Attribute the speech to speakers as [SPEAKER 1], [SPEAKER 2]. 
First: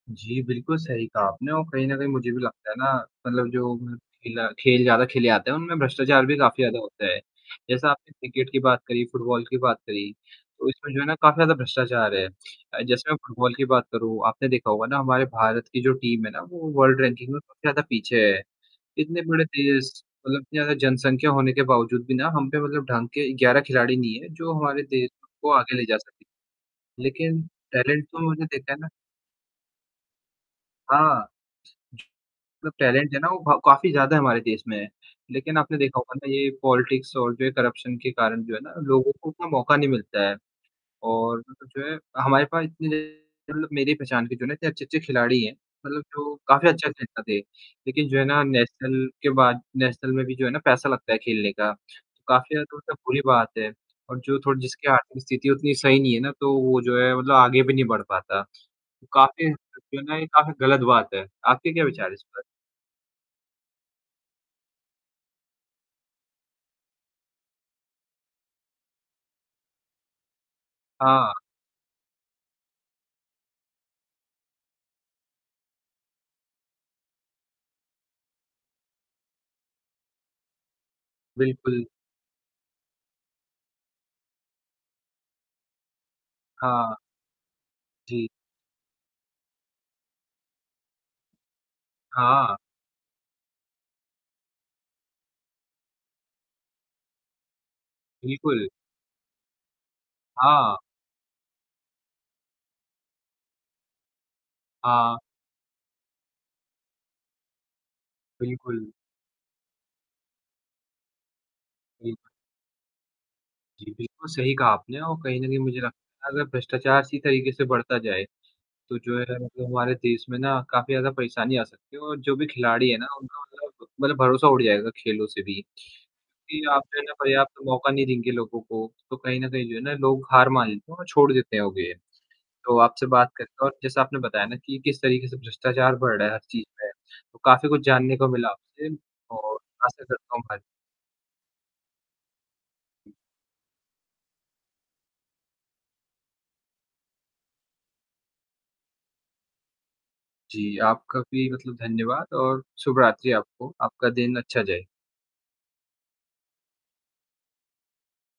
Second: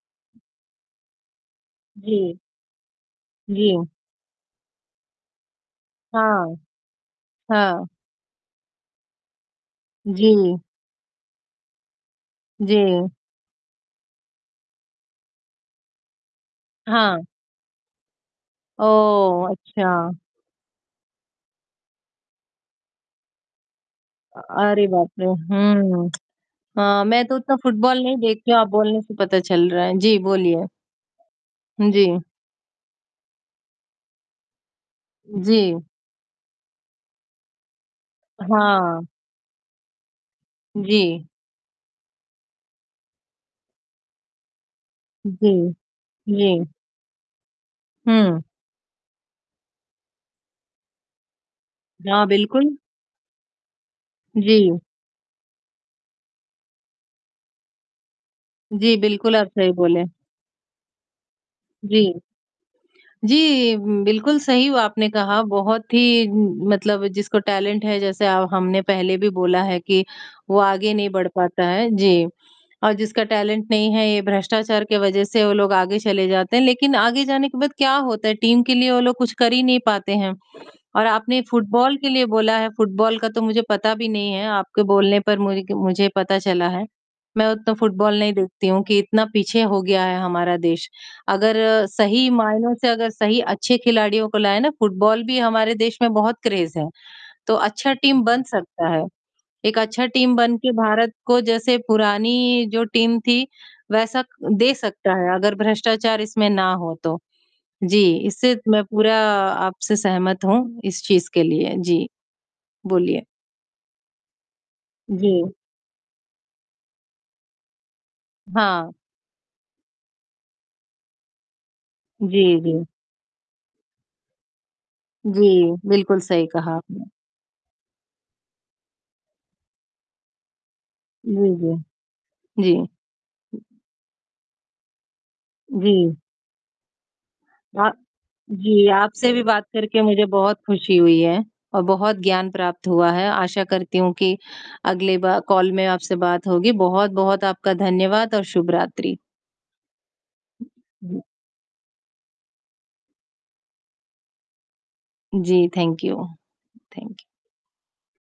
[SPEAKER 1] जी, बिल्कुल सही कहा आपने और कहीं न कहीं मुझे
[SPEAKER 2] जी।
[SPEAKER 1] भी लगता है ना मतलब जो
[SPEAKER 2] जी।
[SPEAKER 1] खेला खेल ज़्यादा खेले जाते हैं उनमें भ्रष्टाचार भी
[SPEAKER 2] हाँ।
[SPEAKER 1] काफ़ी ज़्यादा होता है।
[SPEAKER 2] हाँ।
[SPEAKER 1] जैसा आपने क्रिकेट की बात करी, फुटबॉल की बात करी,
[SPEAKER 2] जी।
[SPEAKER 1] तो इसमें जो है ना काफ़ी ज़्यादा भ्रष्टाचार है। जैसे
[SPEAKER 2] जी।
[SPEAKER 1] मैं फुटबॉल की बात करूँ, आपने देखा होगा ना हमारे भारत की जो टीम है ना वो वर्ल्ड
[SPEAKER 2] हाँ।
[SPEAKER 1] रैंकिंग में सबसे ज़्यादा पीछे है। इतने बड़े
[SPEAKER 2] ओह!
[SPEAKER 1] देश
[SPEAKER 2] अच्छा।
[SPEAKER 1] मतलब इतनी ज़्यादा जनसंख्या होने के बावजूद भी ना हम पे मतलब ढंग के 11 खिलाड़ी नहीं है,
[SPEAKER 2] अ,
[SPEAKER 1] जो हमारे
[SPEAKER 2] अरे बाप
[SPEAKER 1] देश
[SPEAKER 2] रे!
[SPEAKER 1] को आगे ले जा
[SPEAKER 2] हुँ।
[SPEAKER 1] सके।
[SPEAKER 2] हाँ, मैं तो
[SPEAKER 1] लेकिन
[SPEAKER 2] उतना फुटबॉल
[SPEAKER 1] टैलेंट
[SPEAKER 2] नहीं
[SPEAKER 1] तो मैंने
[SPEAKER 2] देखती हूँ। आप
[SPEAKER 1] देखा है ना
[SPEAKER 2] बोलने से पता चल रहा है। जी, बोलिए?
[SPEAKER 1] हाँ।
[SPEAKER 2] हुँ, जी।
[SPEAKER 1] मतलब टैलेंट है ना वो भ काफ़ी ज़्यादा हमारे देश में है। लेकिन आपने
[SPEAKER 2] जी।
[SPEAKER 1] देखा होगा ना ये पॉलिटिक्स और जो है करप्शन के कारण जो है ना
[SPEAKER 2] हाँ।
[SPEAKER 1] लोगों को उतना मौका नहीं मिलता है।
[SPEAKER 2] जी।
[SPEAKER 1] और जो है हमारे पास इतने मतलब मेरी पहचान के जो हैं ना इतने अच्छे-अच्छे खिलाड़ी हैं,
[SPEAKER 2] जी।
[SPEAKER 1] मतलब जो
[SPEAKER 2] जी।
[SPEAKER 1] काफ़ी अच्छा खेलता थे। लेकिन जो है
[SPEAKER 2] हुँ।
[SPEAKER 1] ना नेशनल के बाद नेशनल में भी जो है ना पैसा लगता है खेलने का, तो
[SPEAKER 2] हाँ,
[SPEAKER 1] काफ़ी
[SPEAKER 2] बिल्कुल।
[SPEAKER 1] ज़्यादा होता बुरी बात है और जो थोड़ी
[SPEAKER 2] जी।
[SPEAKER 1] जिसकी आर्थिक स्थिति उतनी सही नहीं है ना, तो वो जो है मतलब आगे भी नहीं बढ़ पाता।
[SPEAKER 2] जी, बिल्कुल आप
[SPEAKER 1] काफ़ी
[SPEAKER 2] सही
[SPEAKER 1] जो
[SPEAKER 2] बोले।
[SPEAKER 1] है ना, ये काफ़ी गलत बात है। आपके क्या विचार हैं
[SPEAKER 2] जी।
[SPEAKER 1] इस पर?
[SPEAKER 2] जी, बिल्कुल सही व आपने कहा। बहुत ही मतलब जिसको टैलेंट है, जैसे ह हमने पहले भी बोला है कि वो आगे नहीं बढ़
[SPEAKER 1] हाँ।
[SPEAKER 2] पाता है। जी और जिसका टैलेंट नहीं है, ये भ्रष्टाचार के वजह से वो लोग आगे चले जाते हैं। लेकिन आगे जाने के बाद क्या होता है? टीम के लिए वो लोग कुछ कर ही नहीं पाते हैं। और आपने
[SPEAKER 1] बिल्कुल।
[SPEAKER 2] फुटबॉल के लिए बोला है, फुटबॉल का तो मुझे पता भी नहीं है आपके बोलने पर मु मुझे पता चला है।
[SPEAKER 1] हाँ।
[SPEAKER 2] मैं उतना फुटबॉल
[SPEAKER 1] जी।
[SPEAKER 2] नहीं देखती हूँ कि इतना पीछे हो गया है हमारा देश। अगर सही
[SPEAKER 1] हाँ।
[SPEAKER 2] मायनों से अगर सही अच्छे खिलाड़ियों को लाएँ ना फुटबॉल भी हमारे देश में बहुत क्रेज़ है। तो अच्छा टीम बन
[SPEAKER 1] बिल्कुल।
[SPEAKER 2] सकता है। एक अच्छा टीम बन के
[SPEAKER 1] हाँ।
[SPEAKER 2] भारत को जैसे पुरानी जो टीम थी वैसा दे सकता
[SPEAKER 1] हाँ।
[SPEAKER 2] है, अगर भ्रष्टाचार इसमें ना हो तो। जी, इससे मैं
[SPEAKER 1] बिल्कुल।
[SPEAKER 2] पूरा आपसे सहमत हूँ इस चीज़ के लिए। जी,
[SPEAKER 1] बिल्क
[SPEAKER 2] बोलिए?
[SPEAKER 1] जी, बिल्कुल सही कहा आपने और कहीं न
[SPEAKER 2] जी।
[SPEAKER 1] कहीं मुझे लगता है अगर भ्रष्टाचार इसी तरीके से बढ़ता जाए,
[SPEAKER 2] हाँ।
[SPEAKER 1] तो जो है मतलब हमारे देश में ना काफ़ी ज़्यादा परेशानी आ सकती है। और जो
[SPEAKER 2] जी,
[SPEAKER 1] भी
[SPEAKER 2] जी।
[SPEAKER 1] खिलाड़ी है ना उनका मतलब मतलब भरोसा उठ जाएगा खेलों से भी।
[SPEAKER 2] जी, बिल्कुल सही
[SPEAKER 1] क्योंकि
[SPEAKER 2] कहा
[SPEAKER 1] आप जो है
[SPEAKER 2] आपने।
[SPEAKER 1] ना पर्याप्त मौका नहीं देंगे लोगों को तो कहीं न कहीं जो है ना लोग हार मान लेते हैं और छोड़
[SPEAKER 2] जी,
[SPEAKER 1] देते हैं वो
[SPEAKER 2] जी।
[SPEAKER 1] गे
[SPEAKER 2] जी।
[SPEAKER 1] तो आपसे बात करके और जैसा आपने बताया ना कि किस तरीके से भ्रष्टाचार
[SPEAKER 2] जी।
[SPEAKER 1] बढ़ रहा है हर चीज़ में। तो काफ़ी कुछ
[SPEAKER 2] आ
[SPEAKER 1] जानने को मिला
[SPEAKER 2] जी,
[SPEAKER 1] आपसे
[SPEAKER 2] आपसे भी
[SPEAKER 1] और
[SPEAKER 2] बात करके
[SPEAKER 1] आशा
[SPEAKER 2] मुझे
[SPEAKER 1] करता हूँ
[SPEAKER 2] बहुत
[SPEAKER 1] हमारी
[SPEAKER 2] ख़ुशी हुई है और बहुत ज्ञान प्राप्त हुआ है। आशा करती हूँ कि अगले बा कॉल में आपसे बात होगी। बहुत-बहुत आपका धन्यवाद और शुभ रात्रि।
[SPEAKER 1] जी, आपका
[SPEAKER 2] जी।
[SPEAKER 1] भी मतलब धन्यवाद और शुभ रात्रि आपको। आपका दिन अच्छा जाए।
[SPEAKER 2] जी, थैंक यू थैंक यू।